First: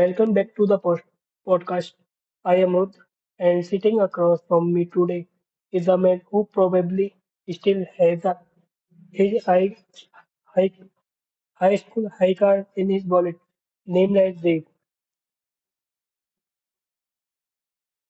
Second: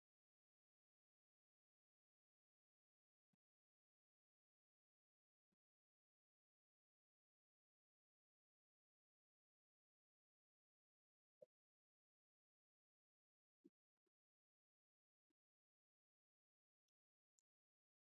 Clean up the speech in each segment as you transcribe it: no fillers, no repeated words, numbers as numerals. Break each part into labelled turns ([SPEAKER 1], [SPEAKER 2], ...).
[SPEAKER 1] Welcome back to the podcast. I am Ruth, and sitting across from me today is a man who probably still has his high, high school high card in his wallet, named as Dave.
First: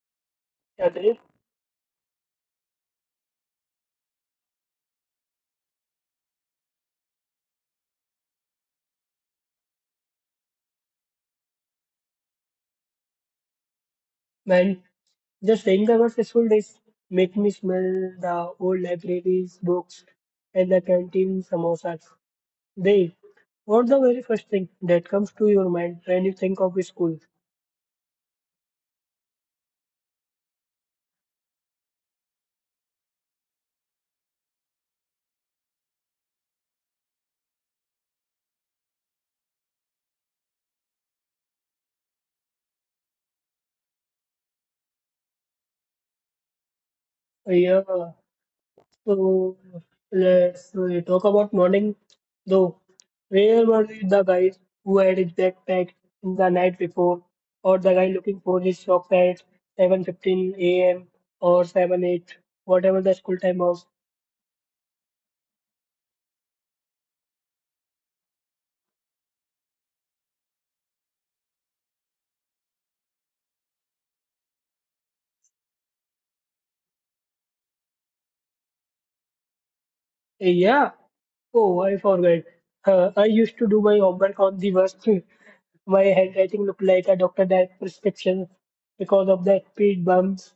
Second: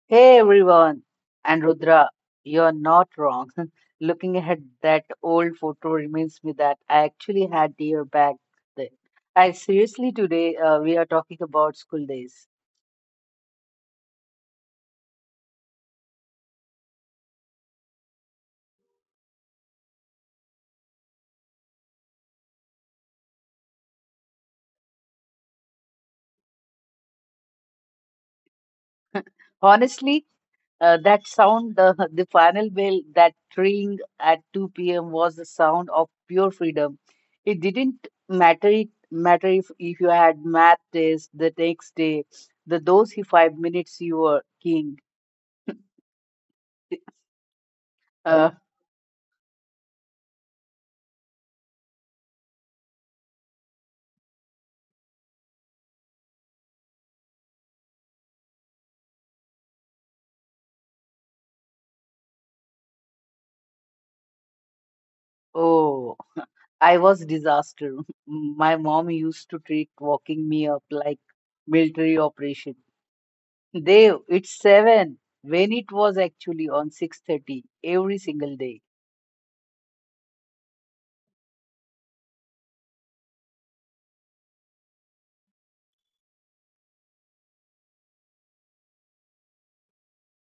[SPEAKER 2] Hey
[SPEAKER 1] Yeah,
[SPEAKER 2] everyone,
[SPEAKER 1] Dave,
[SPEAKER 2] and Rudra, you're not wrong. Looking at that old photo reminds me that I actually had deer back then. I seriously today, we are talking about school days.
[SPEAKER 1] man, just saying the word school days make me smell the old libraries, books, and the canteen samosas. They, what's the very first thing that comes to your mind when you think of school?
[SPEAKER 2] Honestly, that sound, the the final bell, that ring at 2 p.m. was the sound of pure freedom. It didn't matter if you had math test the next day, the those 5 minutes you were king.
[SPEAKER 1] Uh, Yeah,
[SPEAKER 2] Uh,
[SPEAKER 1] so let's talk about morning though. Where were the guys who had his backpack the night before, or the guy looking for his shop at 7:15 a.m. or 7 8, whatever the school time was?
[SPEAKER 2] oh. I was disaster. My mom used to treat walking me up like military operation. They it's seven, when it was actually on 6:30 every single day.
[SPEAKER 1] Yeah, oh, I forgot. I used to do my homework on the bus. My handwriting looked like a doctor that prescription because of the speed bumps.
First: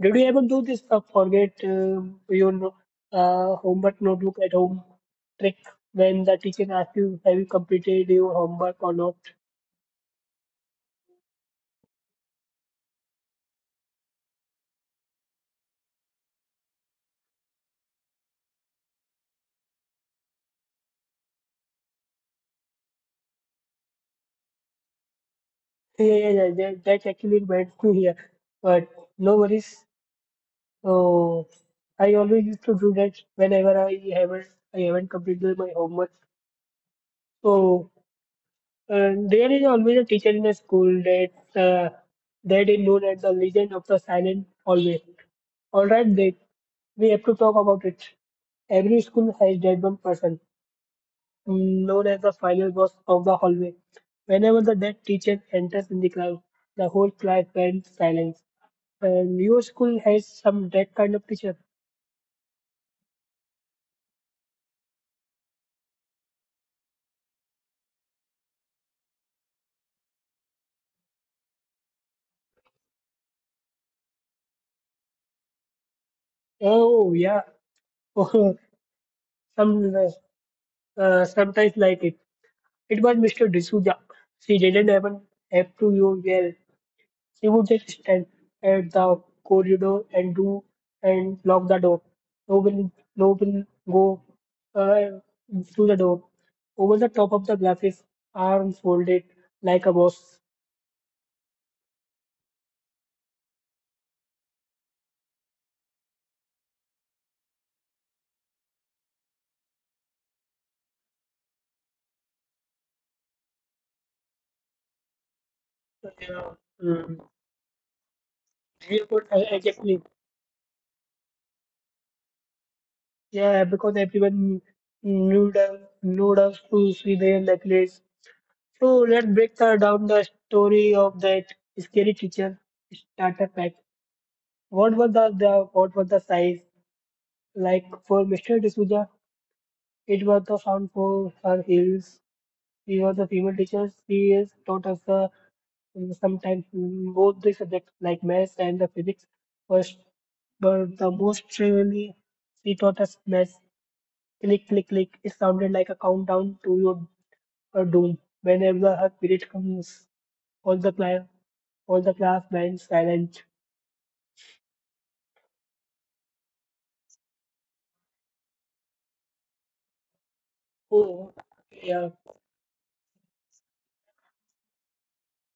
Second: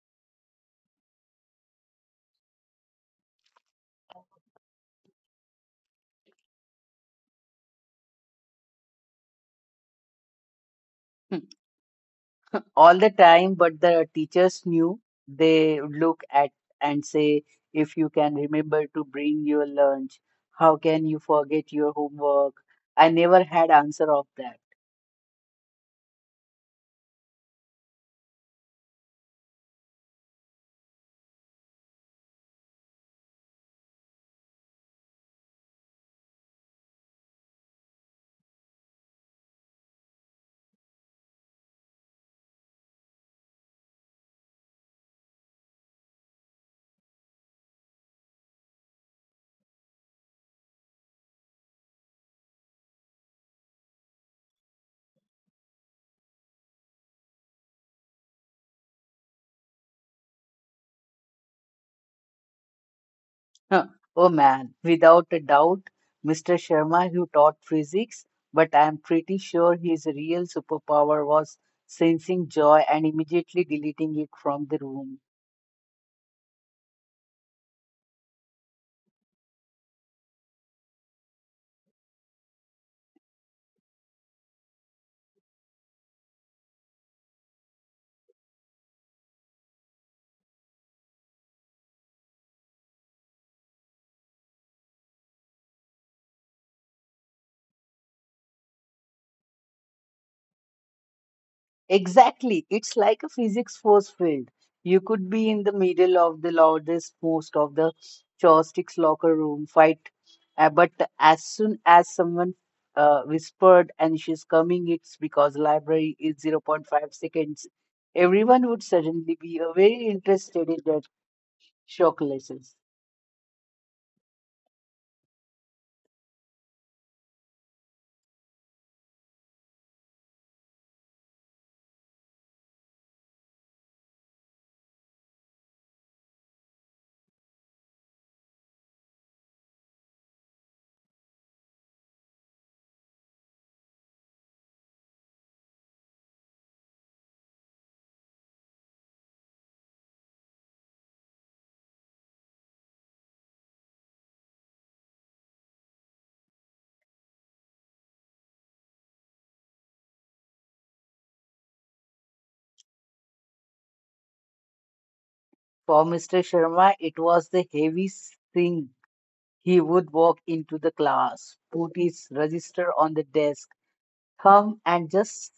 [SPEAKER 1] Did you ever do this forget your homework notebook at home trick when the teacher asks you, have you completed your homework or not?
[SPEAKER 2] All the time. But the teachers knew. They would look at and say, if you can remember to bring your lunch, how can you forget your homework? I never had answer of that.
[SPEAKER 1] Yeah, yeah, yeah, that actually went to here. But no worries. So I always used to do that whenever I haven't completed my homework. So. And there is always a teacher in a school that that is known as the legend of the silent hallway. All right, that we have to talk about it. Every school has that one person known as the final boss of the hallway. Whenever the that teacher enters in the class, the whole class went silent. And your school has some that kind of teacher.
[SPEAKER 2] Huh. Oh man, without a doubt, Mr. Sharma, who taught physics, but I'm pretty sure his real superpower was sensing joy and immediately deleting it from the room.
[SPEAKER 1] Oh yeah, some uh, sometimes like it. It was Mr. D'Souza. She didn't even have to you well. He would just stand at the corridor and do and lock the door. No will go uh, through the door. Over the top of the glasses, arms folded like a boss.
[SPEAKER 2] Exactly. It's like a physics force field. You could be in the middle of the loudest most of the chopsticks locker room fight, but as soon as someone whispered and she's coming, it's because library is
[SPEAKER 1] Yeah,
[SPEAKER 2] zero point 0.5
[SPEAKER 1] mm.
[SPEAKER 2] seconds. Everyone would
[SPEAKER 1] Yeah, but,
[SPEAKER 2] suddenly be
[SPEAKER 1] exactly.
[SPEAKER 2] very interested in that shock lessons.
[SPEAKER 1] Yeah, because everyone knew the to see their necklace. So let's break down the story of that scary teacher starter pack. What was the what was the size? Like for Mr. D'Souza, it was the sound for her heels. She was a female teacher. She has taught us the sometimes both the subjects like maths and the physics first, but the most really she taught us maths. Click, click, click. It sounded like a countdown to your doom. Whenever her period comes, all the class, all the class went silent.
[SPEAKER 2] For Mr. Sharma, it was the heaviest thing. He would walk into the
[SPEAKER 1] Oh,
[SPEAKER 2] class, put
[SPEAKER 1] yeah.
[SPEAKER 2] his register on the desk, hum and just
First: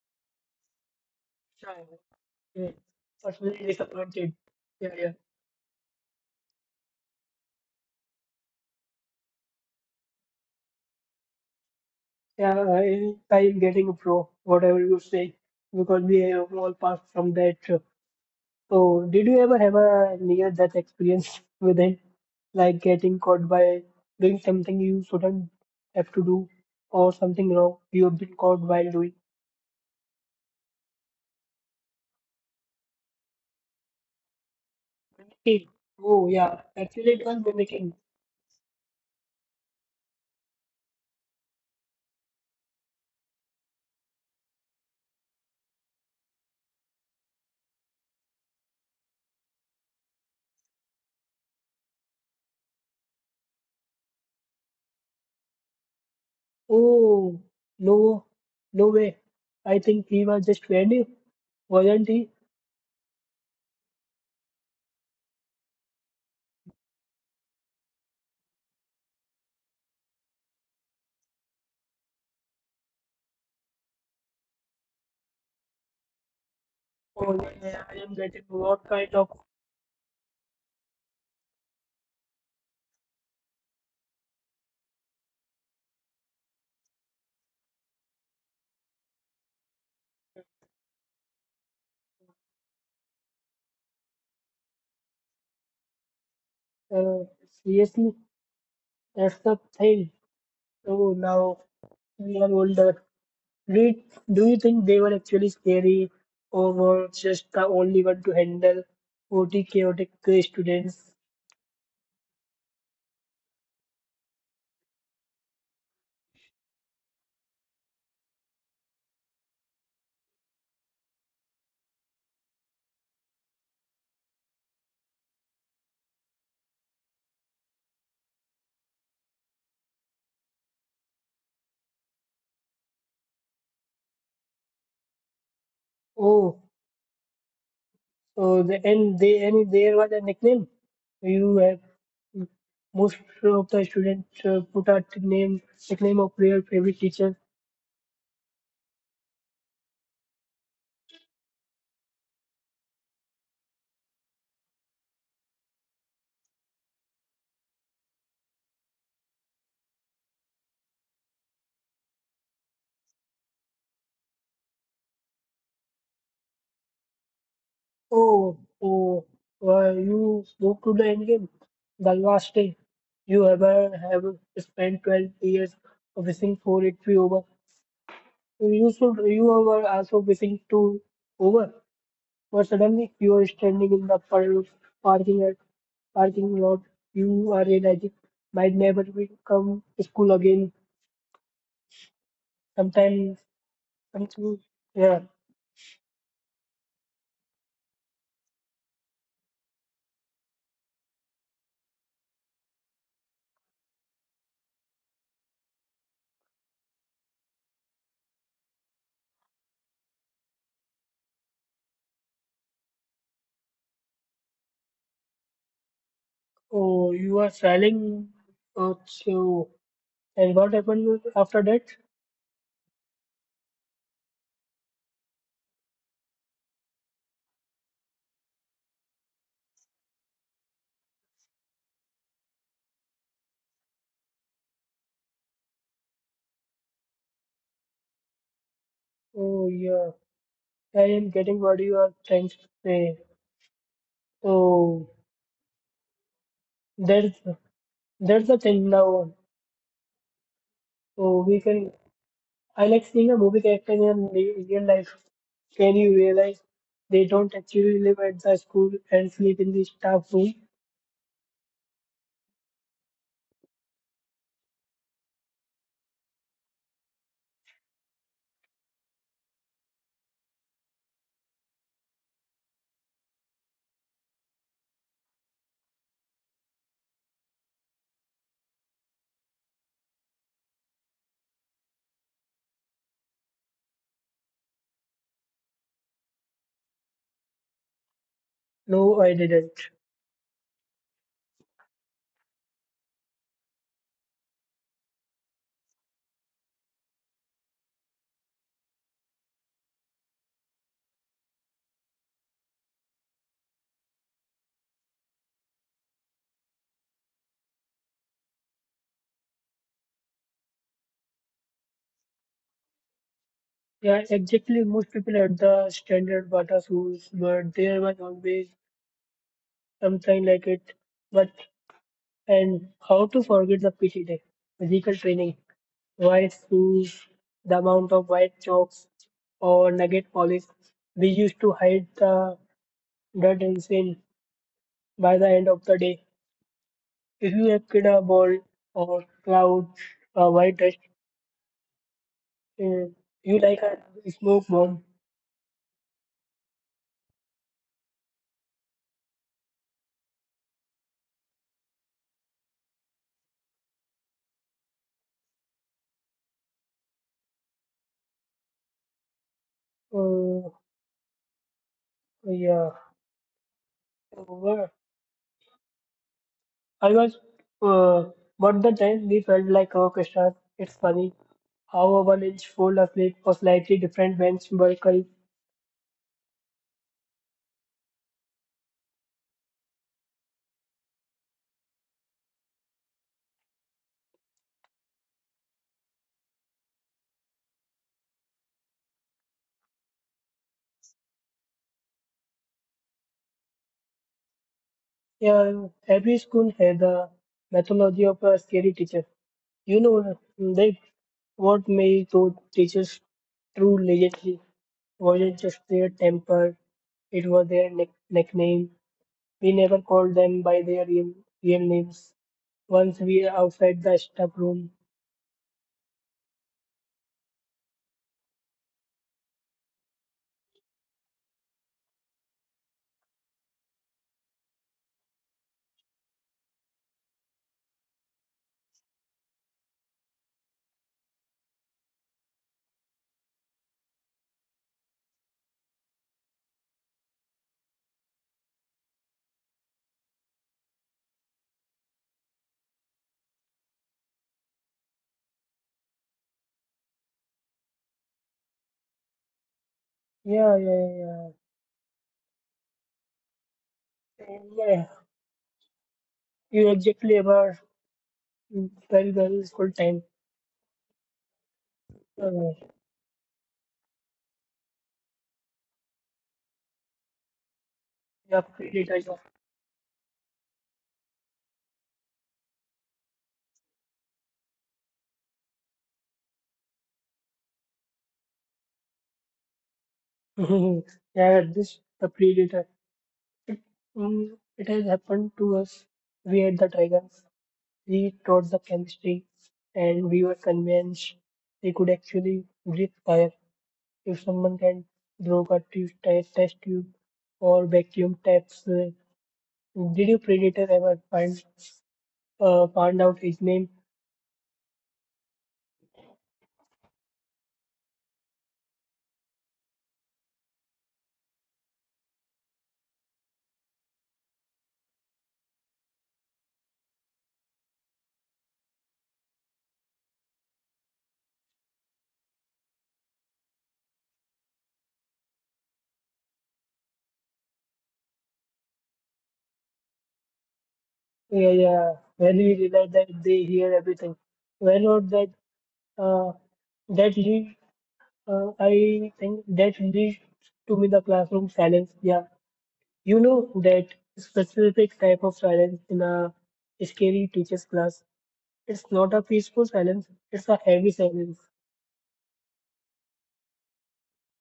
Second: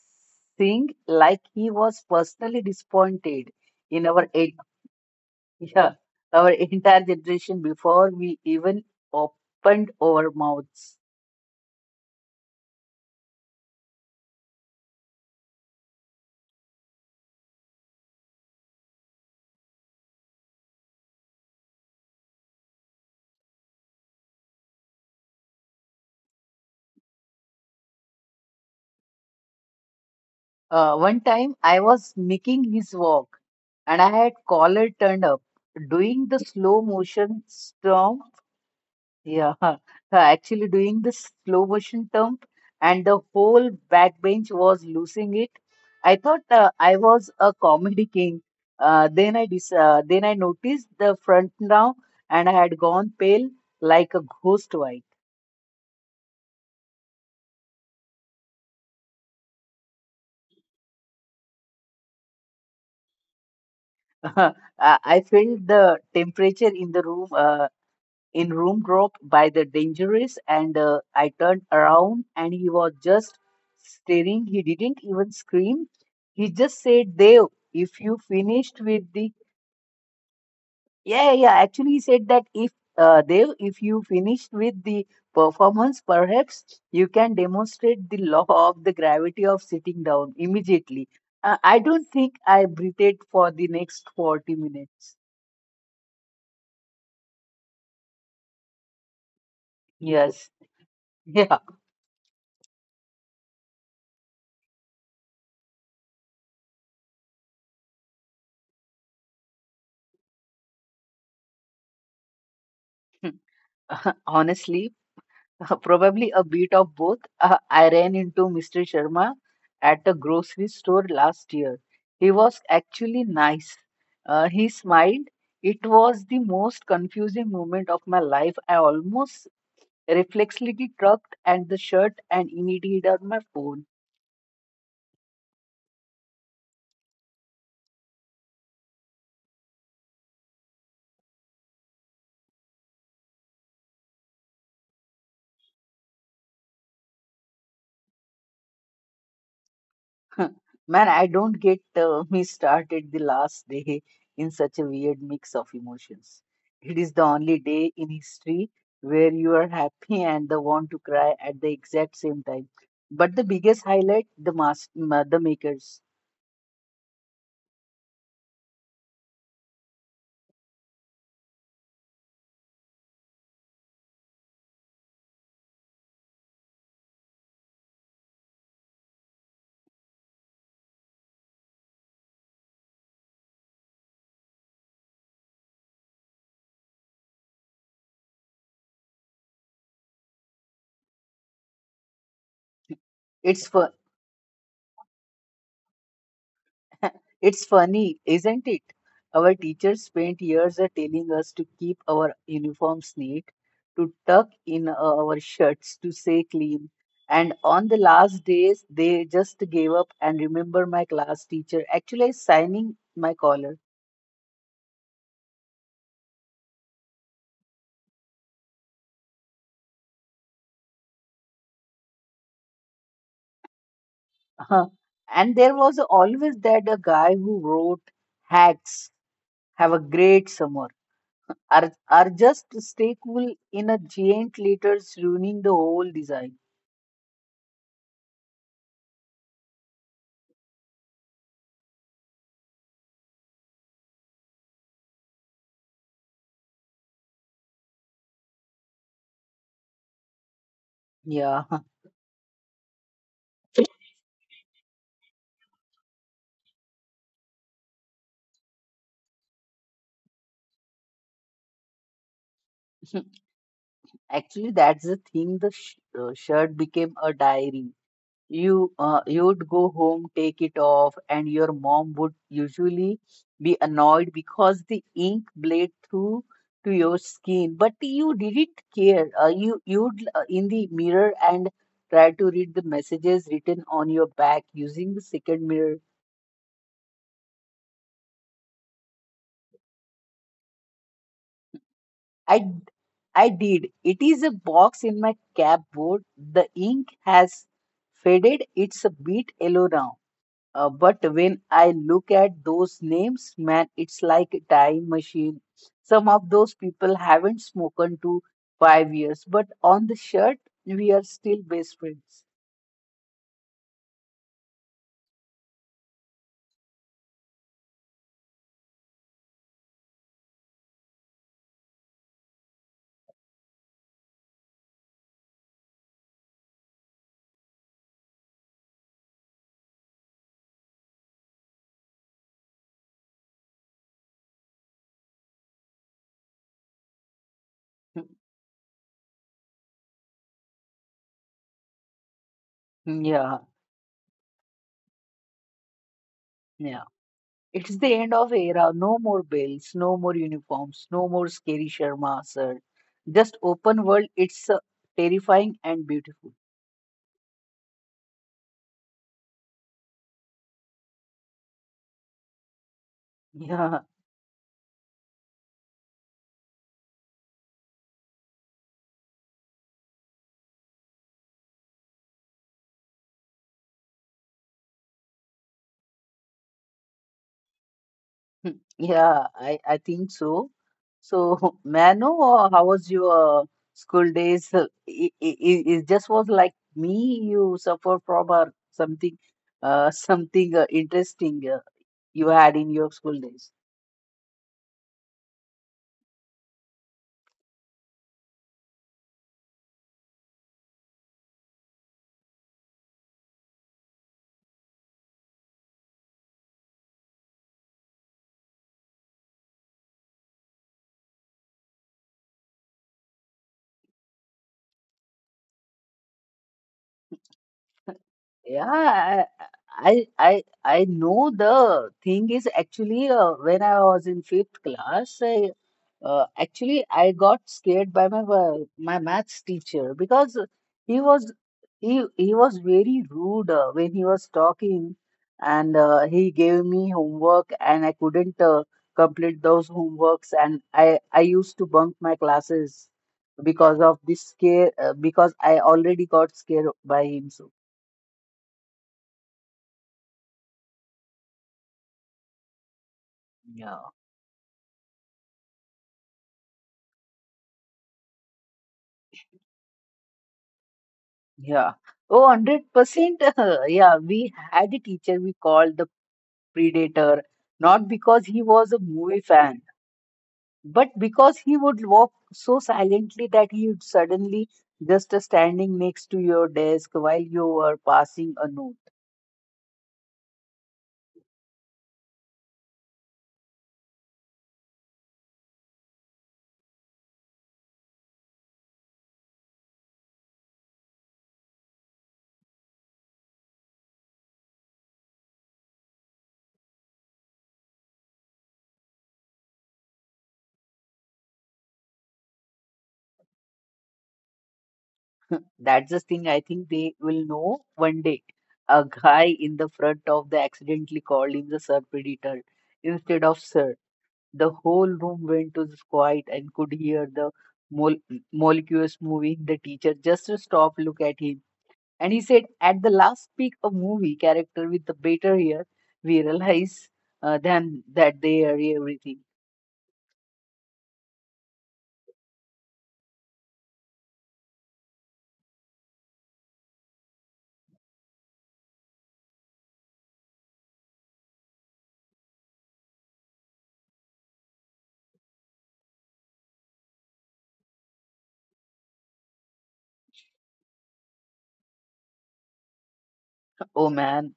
[SPEAKER 2] sing like he
[SPEAKER 1] Sure.
[SPEAKER 2] was personally
[SPEAKER 1] Yeah.
[SPEAKER 2] disappointed
[SPEAKER 1] Personally
[SPEAKER 2] in our
[SPEAKER 1] disappointed. Yeah,
[SPEAKER 2] yeah, our entire generation before we even opened our mouths.
[SPEAKER 1] I am getting a pro, whatever you say, because we have all passed from that. So, did you ever have a near-death experience with it, like getting caught by doing something you shouldn't have to do, or something wrong you have been caught while doing?
[SPEAKER 2] One time I was making his walk and I had collar turned up,
[SPEAKER 1] Mimicking.
[SPEAKER 2] doing
[SPEAKER 1] Oh,
[SPEAKER 2] the
[SPEAKER 1] yeah,
[SPEAKER 2] slow
[SPEAKER 1] actually it
[SPEAKER 2] motion
[SPEAKER 1] was mimicking.
[SPEAKER 2] strum. Yeah, actually doing the slow motion term and the whole backbench was losing it. I thought I was a comedy king. Then I noticed the front now and I had gone pale like a ghost white.
[SPEAKER 1] Oh, no, no way. I think he was just venue, wasn't he?
[SPEAKER 2] I I felt the temperature in the room, in room drop by the dangerous, and I turned around and he was just staring. He didn't even scream. He just said,
[SPEAKER 1] Oh,
[SPEAKER 2] Dev,
[SPEAKER 1] yeah, I
[SPEAKER 2] if
[SPEAKER 1] am
[SPEAKER 2] you
[SPEAKER 1] getting
[SPEAKER 2] finished
[SPEAKER 1] what
[SPEAKER 2] with
[SPEAKER 1] kind
[SPEAKER 2] the,
[SPEAKER 1] of
[SPEAKER 2] yeah, yeah, yeah. Actually he said that if, Dev, if you finished with the performance, perhaps you can demonstrate the law of the gravity of sitting down immediately. I don't think I breathed for the next 40 minutes.
[SPEAKER 1] uh, seriously. That's the thing.
[SPEAKER 2] Yes.
[SPEAKER 1] So
[SPEAKER 2] Yeah.
[SPEAKER 1] now we are older. We, do you think they were actually scary or were just the only one to handle 40 chaotic students?
[SPEAKER 2] Honestly, probably a bit of both. I ran into Mr. Sharma at a grocery store last year. He was actually nice. He smiled. It was the most confusing moment of my life. I almost reflexively tugged at the shirt and immediately on my phone.
[SPEAKER 1] Oh, so the, and they and there was a nickname. You have most of the students put a name nickname of their favorite teacher.
[SPEAKER 2] Man, I don't get, me started the last day in such a weird mix of emotions. It is the only day in history where you are happy and the want to cry at the exact same time. But the biggest highlight, the makers.
[SPEAKER 1] Oh, oh, why you spoke to the endgame. The last day you ever have spent 12 years wishing for it to be over. You should, you were also wishing to over, but suddenly you are standing in the parking lot. Parking lot. You are realizing might never become school again. Sometimes,
[SPEAKER 2] It's fun.
[SPEAKER 1] something, yeah.
[SPEAKER 2] It's funny, isn't it? Our teachers spent years, telling us to keep our uniforms neat, to tuck in, our shirts, to stay clean. And on the last days, they just gave up, and remember my class teacher actually signing my collar.
[SPEAKER 1] Oh, you are selling. Oh, so, and what happened after that?
[SPEAKER 2] And there was always that a guy who wrote hacks, have a great summer, or just stay cool in a giant letters ruining the whole design.
[SPEAKER 1] Oh yeah, I am getting what you are trying to say. So there's that's the thing now. So
[SPEAKER 2] Yeah.
[SPEAKER 1] we can I like seeing a movie character in real life. Can you realize they don't actually live at the school and sleep in the staff room?
[SPEAKER 2] Actually, that's the thing. The shirt became a diary. You would go home, take it off, and your mom would usually be annoyed because the ink bled through to your skin. But you didn't care. You you'd in the mirror and try to read the messages written on your back using the second mirror.
[SPEAKER 1] No, I didn't.
[SPEAKER 2] I I did. It is a box in my cupboard. The ink has faded. It's a bit yellow now. But when I look at those names, man, it's like a time machine. Some of those people haven't spoken to 5 years, but on the shirt, we are still best friends.
[SPEAKER 1] Yeah, exactly. Most people at the standard Bata schools, but there was always something like it. But and how to forget the PT day, physical training. White shoes, the amount of white chalks or nugget polish. We used to hide the dirt and sand by the end of the day. If you have kid a ball or cloud, a white dust, uh, you
[SPEAKER 2] Yeah,
[SPEAKER 1] like a smoke bomb.
[SPEAKER 2] yeah. It's the end of era. No more bells. No more uniforms, no more scary Sharma, sir. Just open world. It's terrifying and beautiful.
[SPEAKER 1] Uh, yeah.
[SPEAKER 2] Yeah.
[SPEAKER 1] Well, I was, uh, but the time we felt like orchestra. It's funny how a one inch fold of flip or slightly different bench bulk.
[SPEAKER 2] Yeah, I think so. So, Manu, how was your school days? It just was like me, you suffer from or something, something interesting, you had in your school days.
[SPEAKER 1] Yeah, every school had a mythology of a scary teacher. You know that what made those teachers true legendary wasn't just their temper, it was their nickname. We never called them by their real names. Once we outside the staff room.
[SPEAKER 2] Yeah, I know the thing is actually, when I was in fifth class, actually I got scared by my maths teacher, because he was he was very rude when he was talking, and he gave me homework and I couldn't complete those homeworks, and I used to bunk my classes because of this scare, because I already got scared by him. So
[SPEAKER 1] Yeah, yeah, yeah.
[SPEAKER 2] yeah.
[SPEAKER 1] Yeah, you exactly about very well school time.
[SPEAKER 2] Yeah. Oh,
[SPEAKER 1] Uh,
[SPEAKER 2] 100%. Yeah, we had a teacher we called the Predator, not because
[SPEAKER 1] yeah,
[SPEAKER 2] he was a
[SPEAKER 1] predator.
[SPEAKER 2] movie fan, but because he would walk so silently that he would suddenly just standing next to your desk while you were passing a note.
[SPEAKER 1] Yeah, this the predator. It has happened to us. We had the dragons. We taught the chemistry, and we were convinced they could actually breathe fire. If someone can blow a test tube or vacuum taps, did your predator ever find found out his name?
[SPEAKER 2] That's the thing, I think they will know one day. A guy in the front of the accidentally called him the Sir Predator instead of Sir. The whole room went to quiet and could hear the mol- molecules moving. The teacher just stopped, look at him, and he said, "At the last peak, a movie character with the better hair. We realize than that they are everything."
[SPEAKER 1] Yeah, yeah. When we realized that they hear everything, well, or that uh, that lead, I think that leads to me the classroom silence. Yeah. You know that specific type of silence in a scary teacher's class. It's not a peaceful silence, it's a heavy silence.
[SPEAKER 2] Oh man,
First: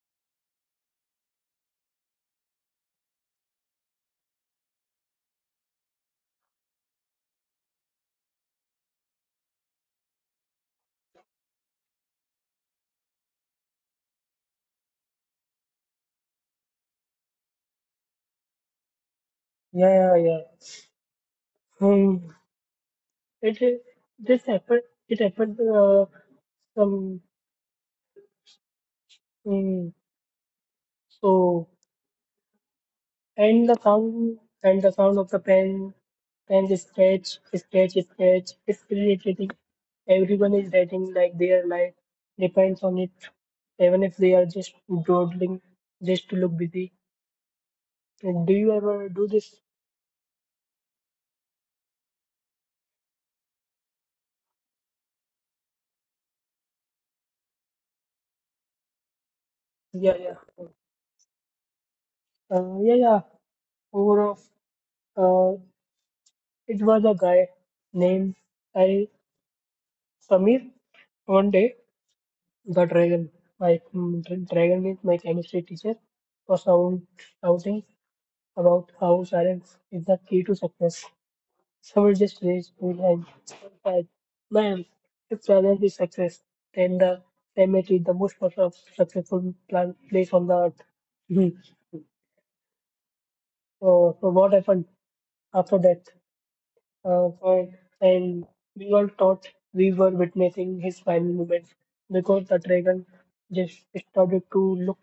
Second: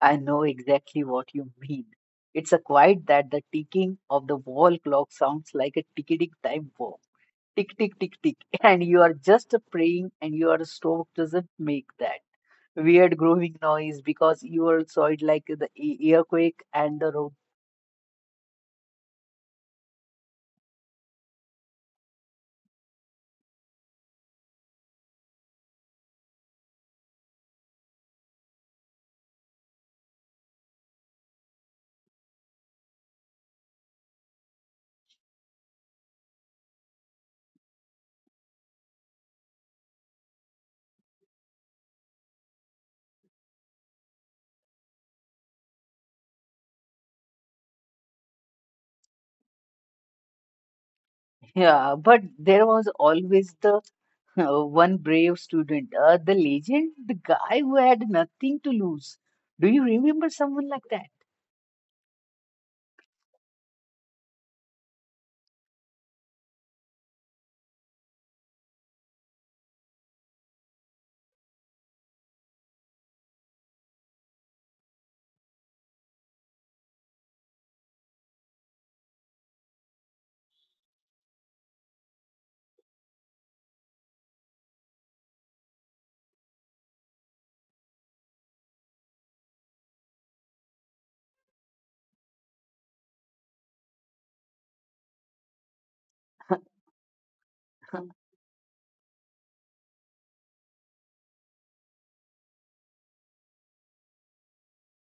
[SPEAKER 2] I know exactly what you mean. It's a quiet that the ticking of the wall clock sounds like a ticking time bomb. Tick tick tick tick, and you are just praying and your stomach doesn't make that weird growing noise because you are saw it like the earthquake and the road.
[SPEAKER 1] Yeah, yeah, yeah. Hmm. It is- this happened. It happened some mm, so and the sound of the pen and the scratch. It's irritating. Everyone is writing like their life depends on it, even if they are just dawdling just to look busy. And do you ever do this?
[SPEAKER 2] Yeah, but there was always the, one brave student, the legend, the guy who had nothing to lose. Do you
[SPEAKER 1] Yeah,
[SPEAKER 2] remember
[SPEAKER 1] yeah.
[SPEAKER 2] someone like that?
[SPEAKER 1] Yeah, yeah. Overall, uh, it was a guy named I Samir. One day, the dragon, my dragon is my chemistry teacher, was sound shouting about how silence is the key to success. Someone just raised his hand and said, "Man, if silence is success, then the climate is the most successful plan place on the earth." So what happened? After death uh, for, and we all thought we were witnessing his final moments because the dragon just started to look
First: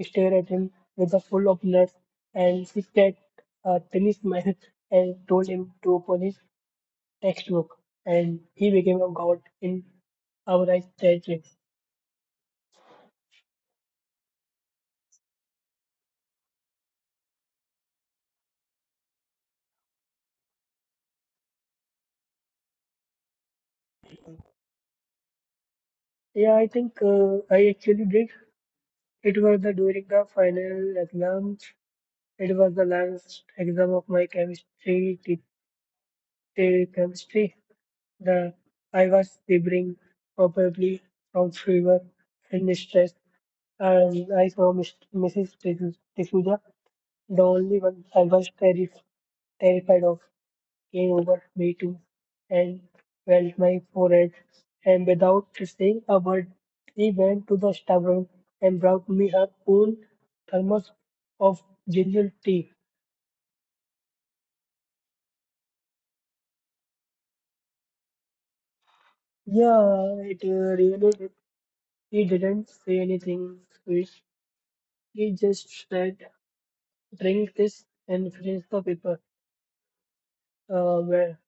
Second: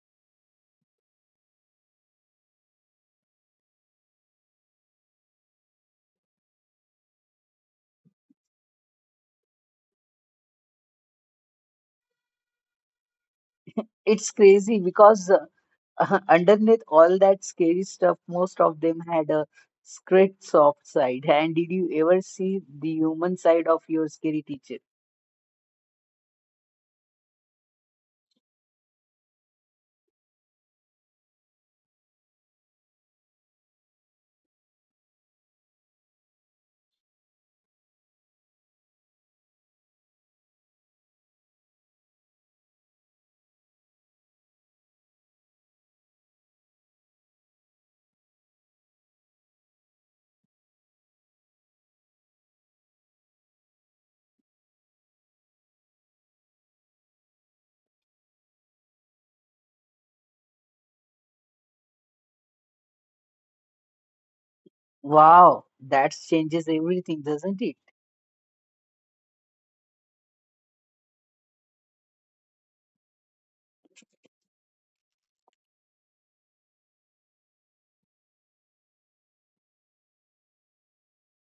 [SPEAKER 1] stare at him with a full of nuts and he said a tiny smile and told him to open his textbook and he became a god in our eyes territory.
[SPEAKER 2] It's crazy because, underneath all that scary stuff, most of them had a script soft side. And did you ever see the human side of your scary teacher?
[SPEAKER 1] Yeah, I think I actually did. It was the during the final exams. It was the last exam of my chemistry their chemistry. The I was shivering, probably from fever and stress, and I saw Mr. Mrs. D'Souza. The only one I was terrified of came over me too and felt my forehead, and without saying a word, he went to the stubborn and brought me her own thermos of ginger tea.
[SPEAKER 2] Wow, that changes everything, doesn't it?
[SPEAKER 1] Yeah, it really did. He didn't say anything sweet. He just said, drink this and finish the paper. Uh, where,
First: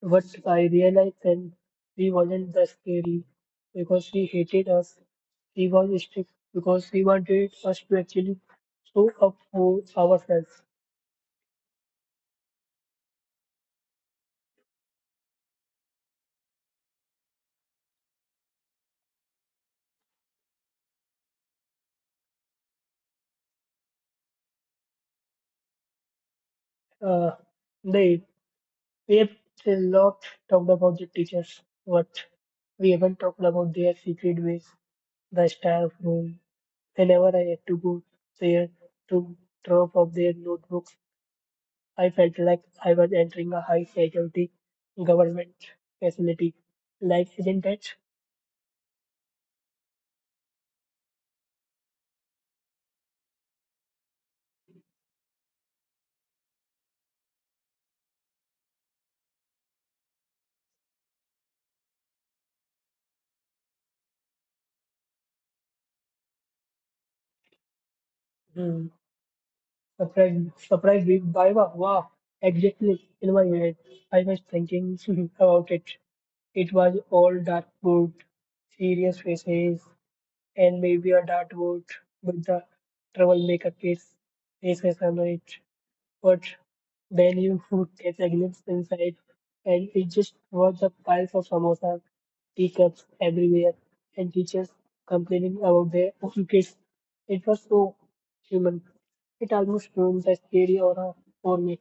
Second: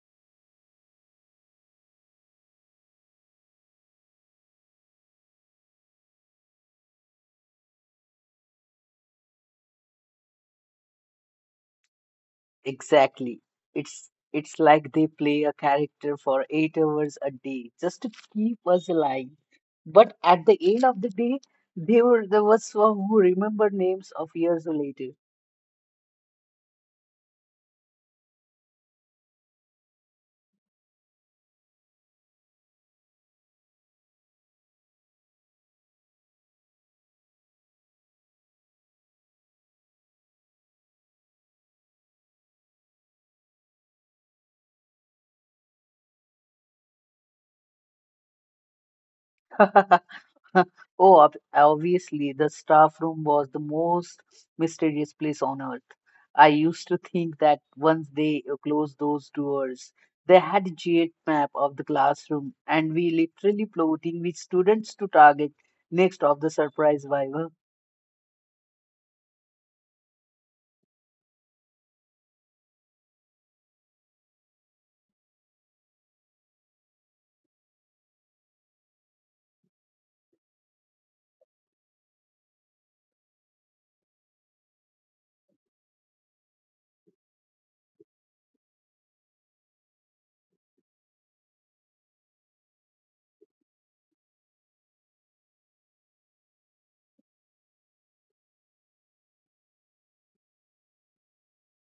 [SPEAKER 1] what I realized then, he wasn't that scary because he hated us. He was strict because he wanted us to actually show up for ourselves.
[SPEAKER 2] Exactly. It's like they play a character for 8 hours a day just to keep us alive. But at the end of the day, they were the ones who remember names of years later.
[SPEAKER 1] Uh, they, we have a lot talked about the teachers, but we haven't talked about their secret ways, the staff room. Whenever I had to go there to drop off their notebooks I felt like I was entering a high security government facility. Like, isn't it?
[SPEAKER 2] Oh, obviously, the staff room was the most mysterious place on earth. I used to think that once they closed those doors, they had a giant map of the classroom, and we literally plotting which students to target next of the surprise viva.
[SPEAKER 1] Hmm. Surprised me by wow, wow, exactly in my head. I was thinking about it. It was all dark wood, serious faces, and maybe a dartboard with the troublemaker kids faces on it. But then you would catch a glimpse inside, and it just was a pile of samosas, teacups everywhere, and teachers complaining about their own kids. It was so human. It almost ruined the scary aura for me.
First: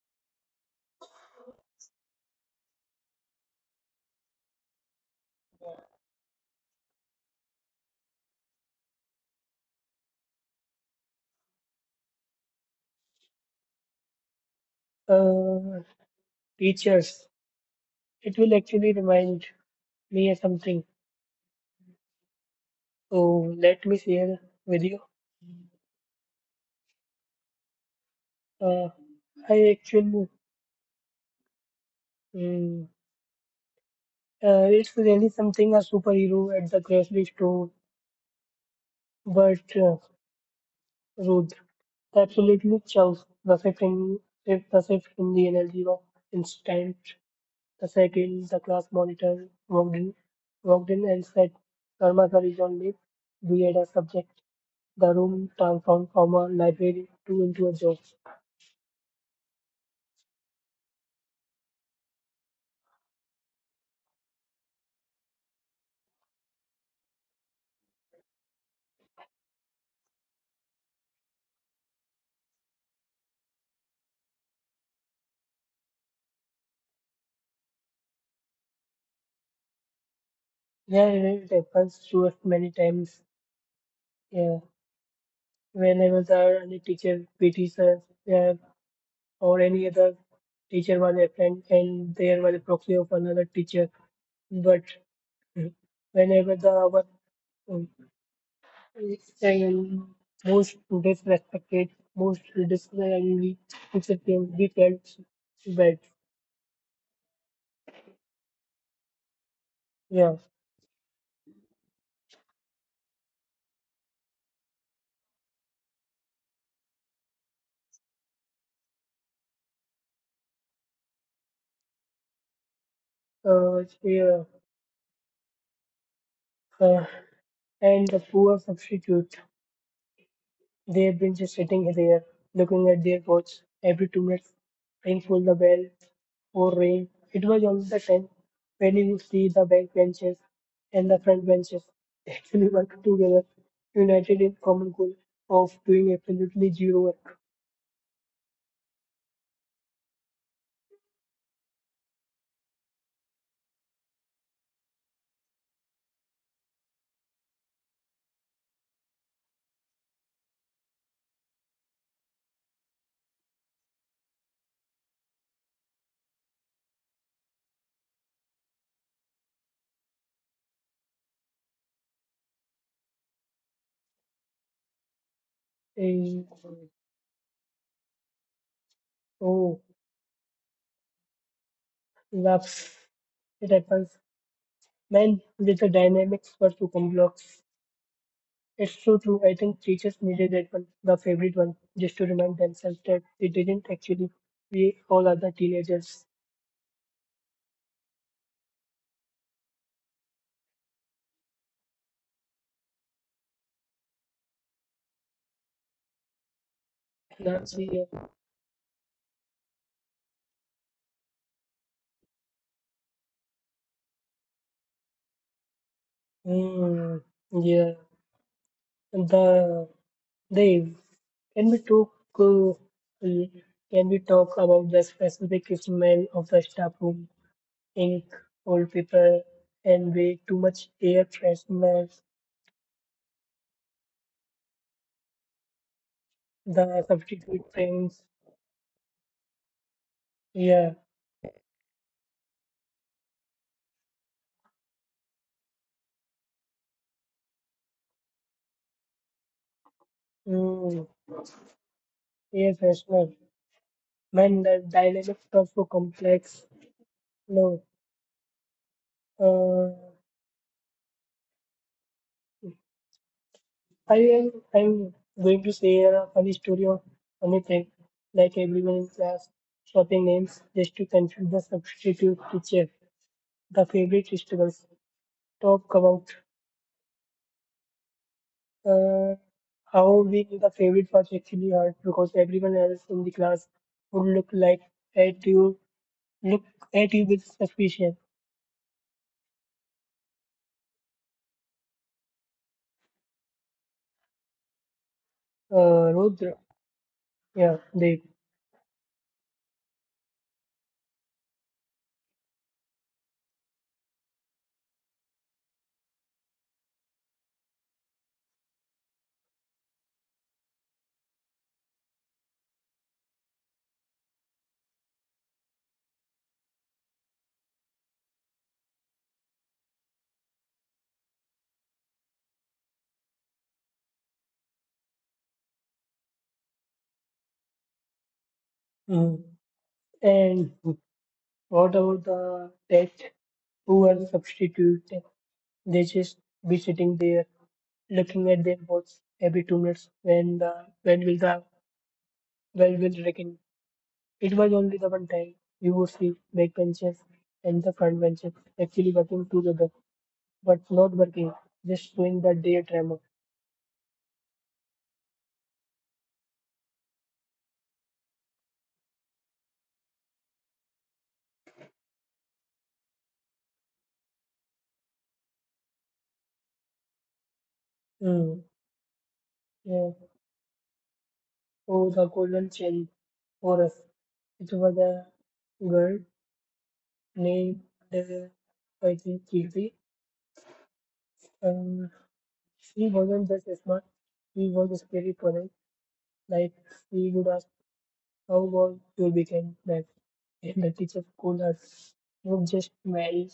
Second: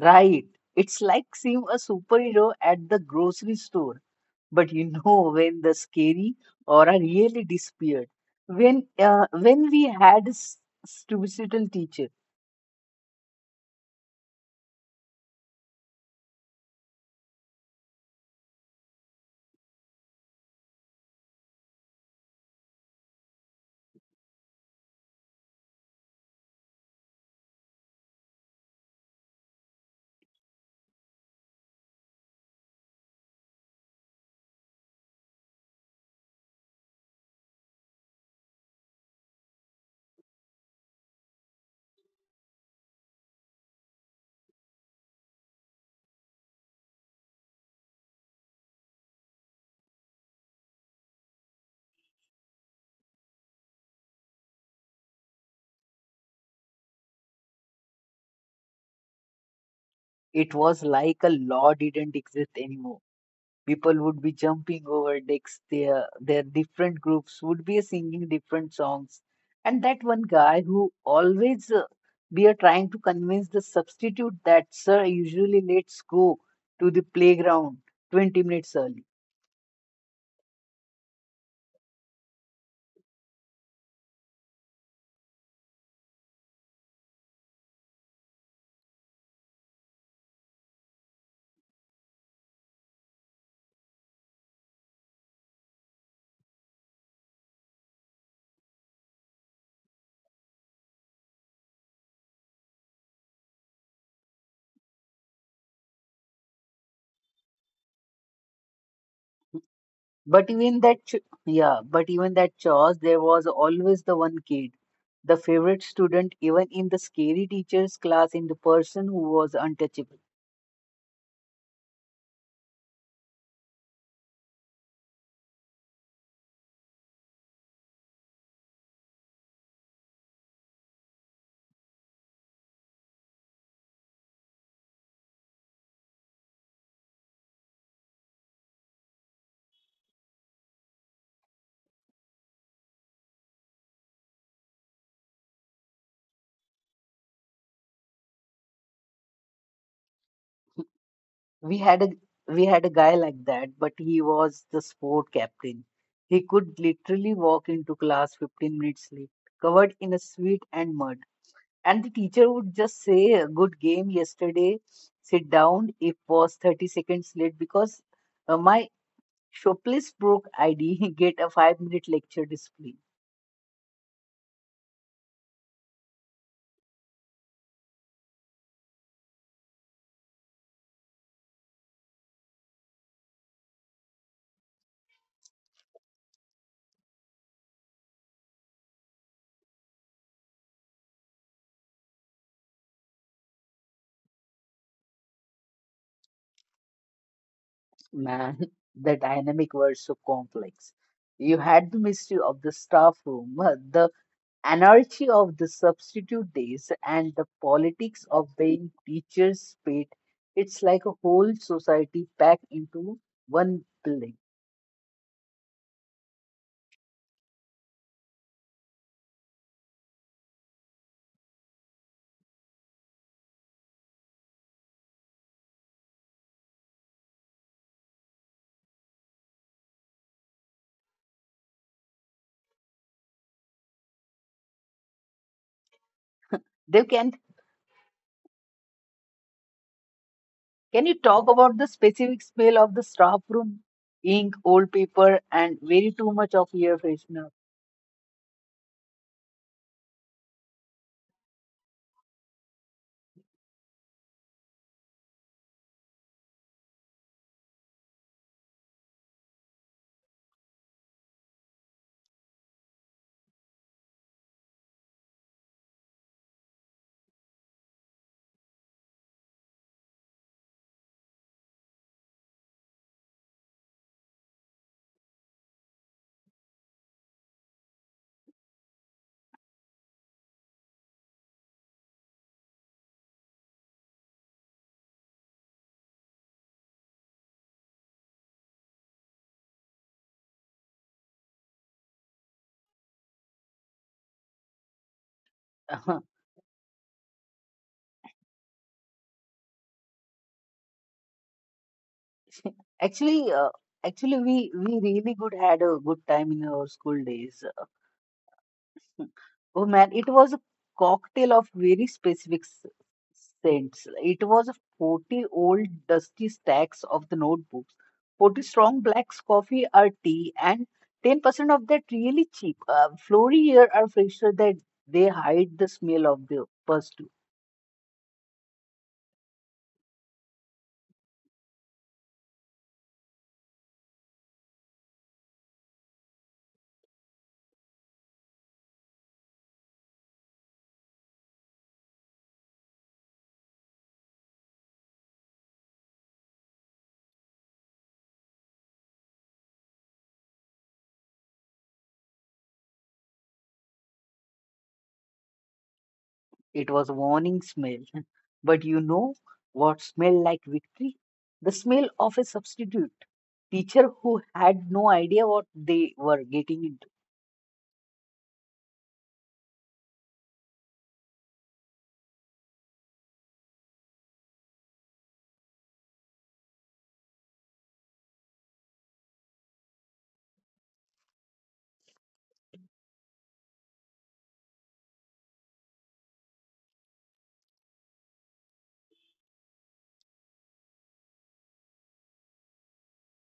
[SPEAKER 2] Right. It's like seeing a superhero at the grocery store. But you know, when the scary aura really disappeared. When we had a suicidal teacher.
[SPEAKER 1] Uh, teachers, it will actually remind me of something. So let me share with you. Uh, I actually Mm, it's really something a superhero at the grocery store, but Ruth absolutely chills the shift in if the shift in the energy of instant. The second the class monitor walked in and said, "Sharma sir is on leave. We had a subject." The room transformed from a library to into a joke.
[SPEAKER 2] It was like a law didn't exist anymore. People would be jumping over decks. Their different groups would be singing different songs, and that one guy who always, we are trying to convince the substitute that sir usually let's go to the playground 20 minutes early.
[SPEAKER 1] Yeah, yeah, it happens to us many times. Yeah, when I was a teacher, PT sir, yeah, or any other teacher was a friend and there was a proxy of another teacher. But mm, whenever the our um, and most disrespected, most disrespected teacher came, we felt bad. Yeah.
[SPEAKER 2] But even yeah, but even that chores, there was always the one kid, the favorite student, even in the scary teacher's class, in the person who was untouchable.
[SPEAKER 1] Yeah. Uh, and the poor substitute, they've been just sitting there looking at their watch every 2 minutes, ring for the bell, or rain. It was always the time when you would see the back benches and the front benches actually work together, united in common goal of doing absolutely zero work.
[SPEAKER 2] We had a we had a guy like that, but he was the sport captain. He could literally walk into class 15 minutes late, covered in a sweat and mud, and the teacher would just say, "A good game yesterday. Sit down." If was 30 seconds late because, my shoplift broke ID, get a 5 minute lecture display.
[SPEAKER 1] And oh, loves it happens. Man, with the dynamics were to come blocks. It's so true. I think teachers needed that one, the favorite one, just to remind themselves that they didn't actually. We all are the teenagers.
[SPEAKER 2] Man, the dynamic were so complex. You had the mystery of the staff room, the anarchy of the substitute days and the
[SPEAKER 1] That's the
[SPEAKER 2] politics of being teachers paid. It's like a whole society packed into one building.
[SPEAKER 1] Hmm, yeah. The they Can we talk? Uh, y- can we talk about the specific smell of the staff room, ink, old paper, and way too much air fresheners,
[SPEAKER 2] they
[SPEAKER 1] the
[SPEAKER 2] can
[SPEAKER 1] substitute things? Yeah,
[SPEAKER 2] can you talk about the specific smell of the staff room, ink, old paper, and very too much of air freshener?
[SPEAKER 1] mm, air freshener. Man, the dynamics are so complex. No, uh, I am. I'm going to say a funny story or funny thing, like everyone in class swapping names just to confuse the substitute teacher the favorite vegetables. Talk about uh, how being the favorite was actually hard because everyone else in the class would at you look at you with suspicion. Rudra, yeah, they.
[SPEAKER 2] Actually, actually we really good had a good time in our school days. Oh man, it was a cocktail of very specific scents. It was 40 old dusty stacks of the notebooks, 40 strong blacks coffee or tea, and 10% of that really cheap. Flory here are fresher that they hide the smell of the first two.
[SPEAKER 1] Mhm. And what about the test? Who are the substitute? They just be sitting there looking at their watch every 2 minutes when the when will the bell will ring? It was only the one time you would see backbenchers and the front benches actually working together, but not working, just doing the day drama.
[SPEAKER 2] It was a warning smell. But you know what smelled like victory? The smell of a substitute teacher who had no idea what they were getting into.
[SPEAKER 1] Mm. Yeah. Oh, the golden cherry for us. It was a girl named uh, I think Kirti. Um, she wasn't just smart, she was a scary polite. Like she would ask, "How was your weekend?" Like, and the teacher called her, "You just married."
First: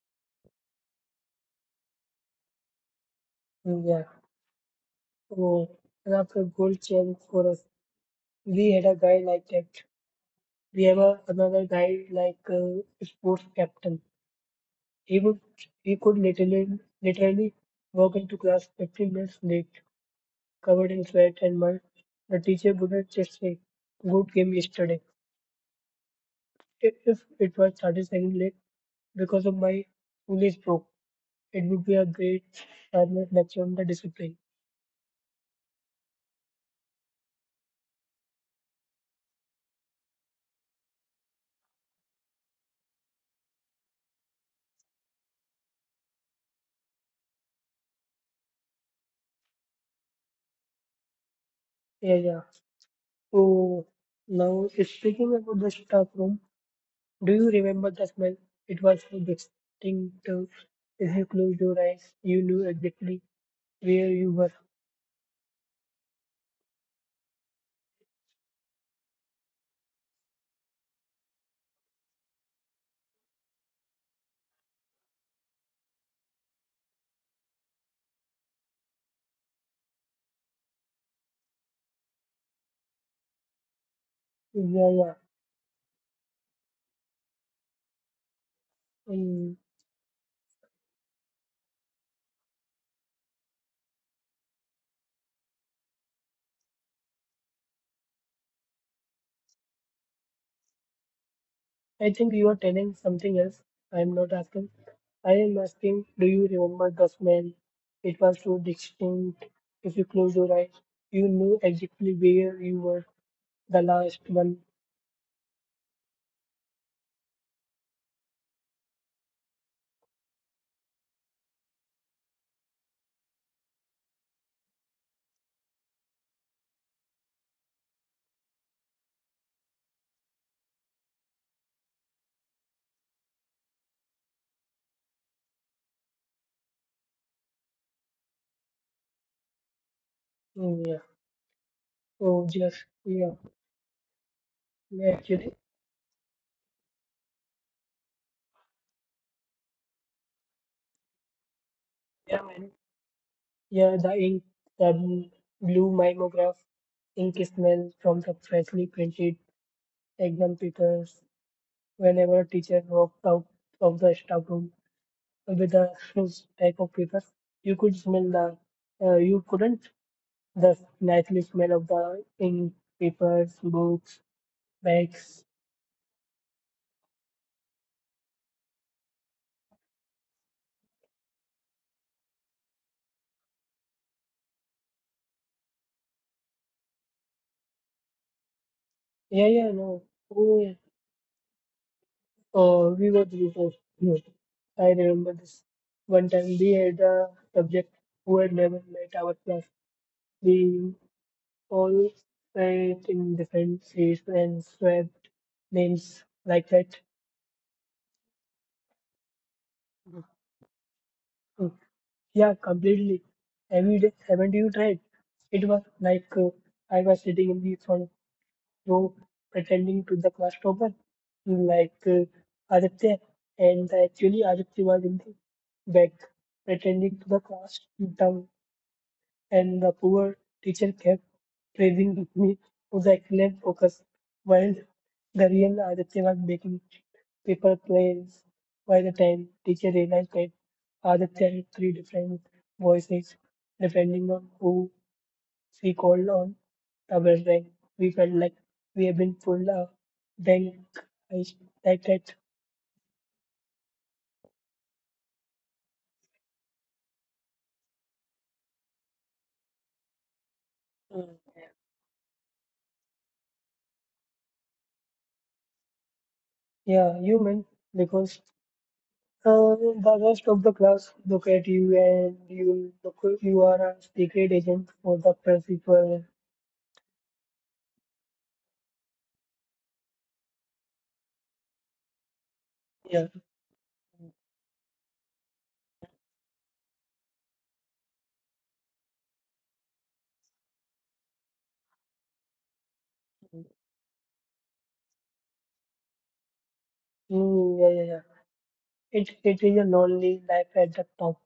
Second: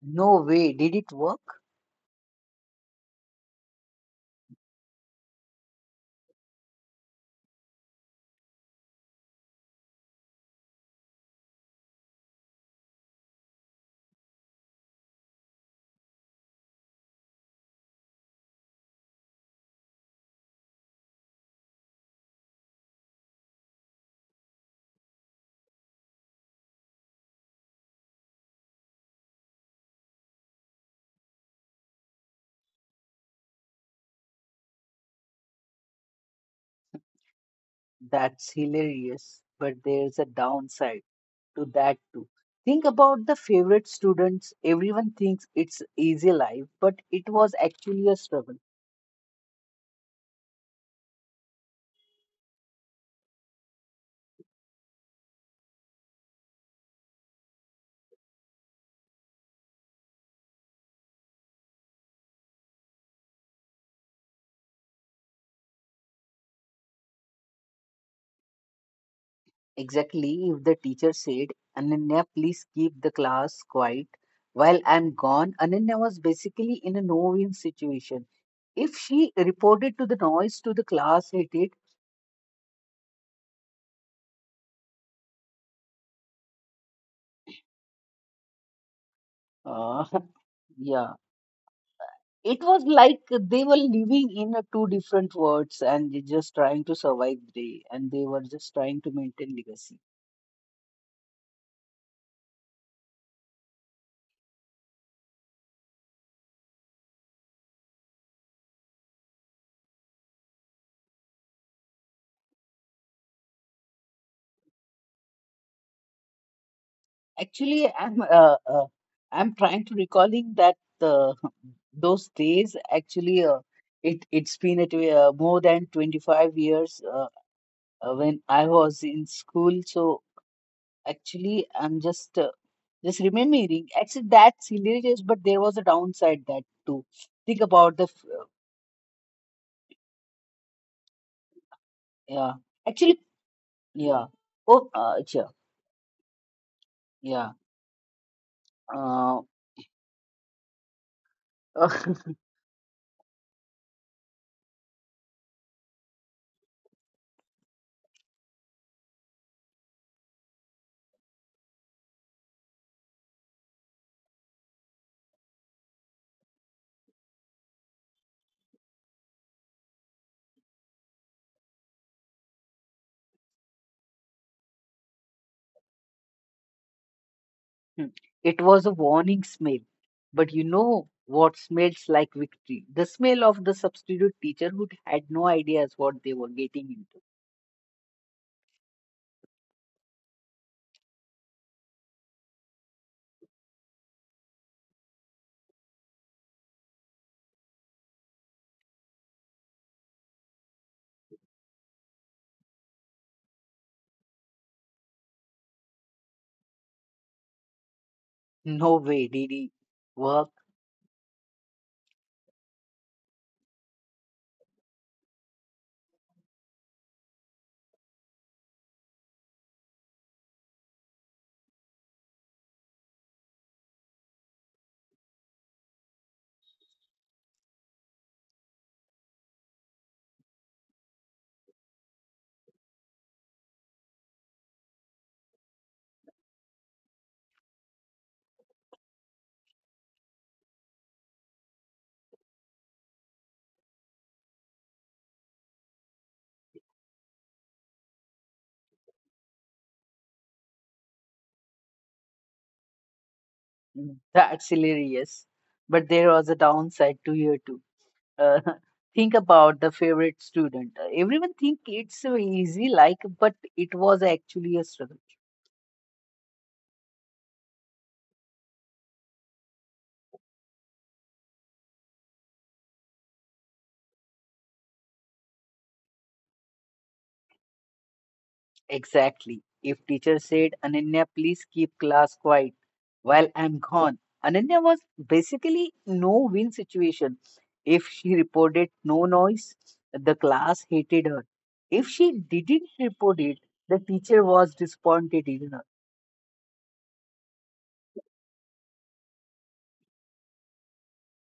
[SPEAKER 2] No way, did it work?
[SPEAKER 1] Mm, yeah. Oh, and after gold chain for us, we had a guy like that. We have another guy like sports captain. He would he could literally literally walk into class 15 minutes late, covered in sweat and mud. The teacher wouldn't just say, "Good game yesterday." If it was 30 seconds late because of my foolish broke, it would be a great 5-minute lecture on the discipline.
[SPEAKER 2] That's hilarious. But there's a downside to that too. Think about the favorite students. Everyone thinks it's easy life, but it was actually a struggle.
[SPEAKER 1] Yeah, yeah. So now speaking about the staff room. Do you remember the smell? It was so distinctive. If you closed your eyes, you knew exactly where you were.
[SPEAKER 2] Exactly, if the teacher said, Ananya, please keep the class quiet while I'm gone, Ananya was basically in a no win situation. If she reported to the noise to the class, it did.
[SPEAKER 1] Yeah, yeah. Mm,
[SPEAKER 2] Uh, yeah. It was like they were living in a two different worlds and they just trying to survive day, and they were just trying to maintain legacy.
[SPEAKER 1] I think you are telling something else. I am not asking. I am asking, do you remember the smell? It was so distinct. If you closed your eyes, you knew exactly where you were. The last one.
[SPEAKER 2] Actually, I'm trying to recalling that uh, those days. Actually, it's been at more than 25 years, when I was in school. So actually, I'm just remembering. Actually, that's hilarious, but there was a downside that too. Think about the
[SPEAKER 1] Mm, yeah.
[SPEAKER 2] yeah.
[SPEAKER 1] So just
[SPEAKER 2] Actually,
[SPEAKER 1] yeah.
[SPEAKER 2] yeah. Oh,
[SPEAKER 1] Yeah,
[SPEAKER 2] yeah.
[SPEAKER 1] actually,
[SPEAKER 2] Yeah. Uh,
[SPEAKER 1] there are many. Yeah, the ink, the blue mimeograph ink smell from the freshly printed exam papers. Whenever a teacher walked out of the staff room with a huge stack of papers, you could smell the, you couldn't, the naturally smell of the ink, papers, books, bags.
[SPEAKER 2] it was a warning smell. But you know what smells like victory? The smell of the substitute teacher who had no ideas what they were getting into.
[SPEAKER 1] Yeah, yeah, no. Oh, yeah. Oh, we were before. Yeah. I remember this. One time we had a subject who had never met our class. We all sat in different seats and swapped names like that.
[SPEAKER 2] No way did he work?
[SPEAKER 1] Hmm. Yeah, completely. Haven't you tried? It was like I was sitting in the front row pretending to the class topper, like Aditya, and actually Aditya was in the back pretending to the class and the poor teacher kept praising me for the excellent focus, while the real Aditya was making paper planes. By the time teacher realized that Aditya had three different voices, depending on who she called on the bell rang, we felt like we had been pulled a bank heist like that.
[SPEAKER 2] Mm. That's hilarious. But there was a downside to here too. Uh, think about the favorite student. Everyone
[SPEAKER 1] Mm.
[SPEAKER 2] think it's so easy, like, but it was actually a struggle.
[SPEAKER 1] Yeah, you mean because Uh, the rest of the class look at you and you look, you are a secret agent for the principal.
[SPEAKER 2] Exactly. If teacher said, Ananya, please keep class quiet
[SPEAKER 1] Yeah,
[SPEAKER 2] while I'm gone. Ananya was basically no win situation. If she reported no noise, the class hated her. If she didn't report it, the teacher was disappointed in her.
[SPEAKER 1] yeah, yeah, yeah. It is a lonely life at the top.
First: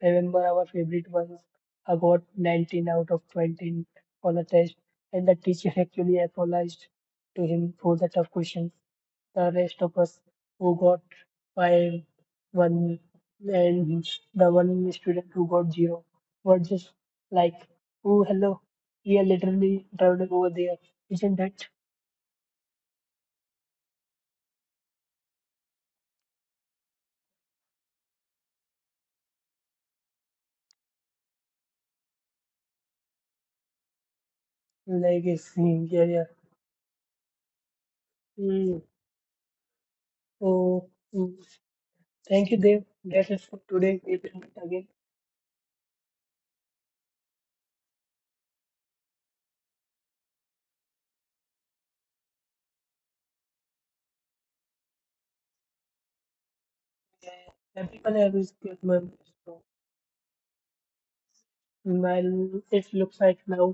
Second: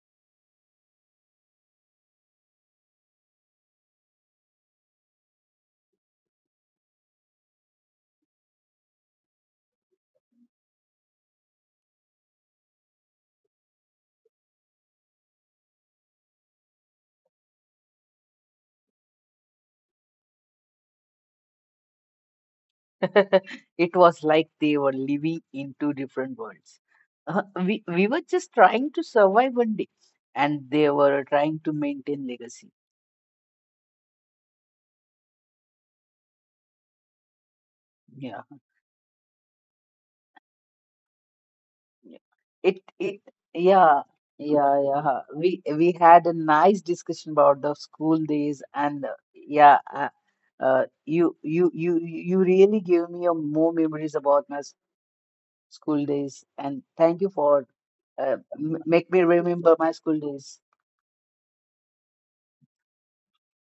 [SPEAKER 1] Remember our favorite ones? I got 19 out of 20 on a test, and the teacher actually apologized to him for the tough question. The rest of us who got five, one, and the one student who got zero were just like, oh, hello, we are literally traveling over there. Isn't that
[SPEAKER 2] It was like they were living in two different worlds. We were just trying to survive one day, and they were trying to maintain legacy.
[SPEAKER 1] like, it's, yeah, yeah.
[SPEAKER 2] Yeah,
[SPEAKER 1] Mm. So, mm,
[SPEAKER 2] yeah.
[SPEAKER 1] thank you,
[SPEAKER 2] it
[SPEAKER 1] Dev.
[SPEAKER 2] it
[SPEAKER 1] That's it for today.
[SPEAKER 2] yeah
[SPEAKER 1] We will meet
[SPEAKER 2] yeah,
[SPEAKER 1] again.
[SPEAKER 2] yeah. We had a nice discussion about the school days, and yeah, you really gave me a more memories about my school days, and thank you for
[SPEAKER 1] Everyone else get my
[SPEAKER 2] make me
[SPEAKER 1] so,
[SPEAKER 2] remember my school days.
[SPEAKER 1] mm, it looks like now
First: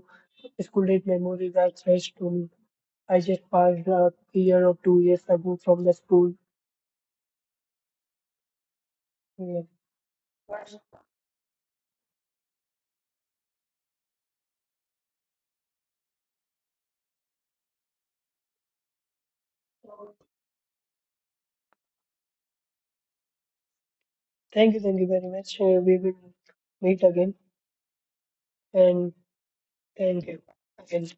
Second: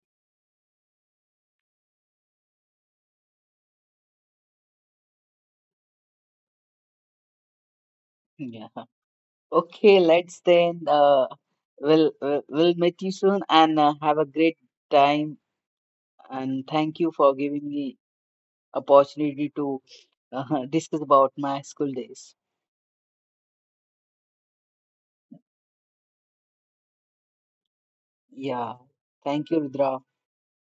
[SPEAKER 1] school date memories are fresh to me. I just passed a year or 2 years ago from the school.
[SPEAKER 2] Yeah.
[SPEAKER 1] Yeah.
[SPEAKER 2] Okay, let's then. We'll meet you soon and have a great time. And thank you for giving me opportunity to discuss about my school days.
[SPEAKER 1] Thank you very much. We will meet again and
[SPEAKER 2] Yeah, thank you,
[SPEAKER 1] thank you
[SPEAKER 2] Rudra.
[SPEAKER 1] again.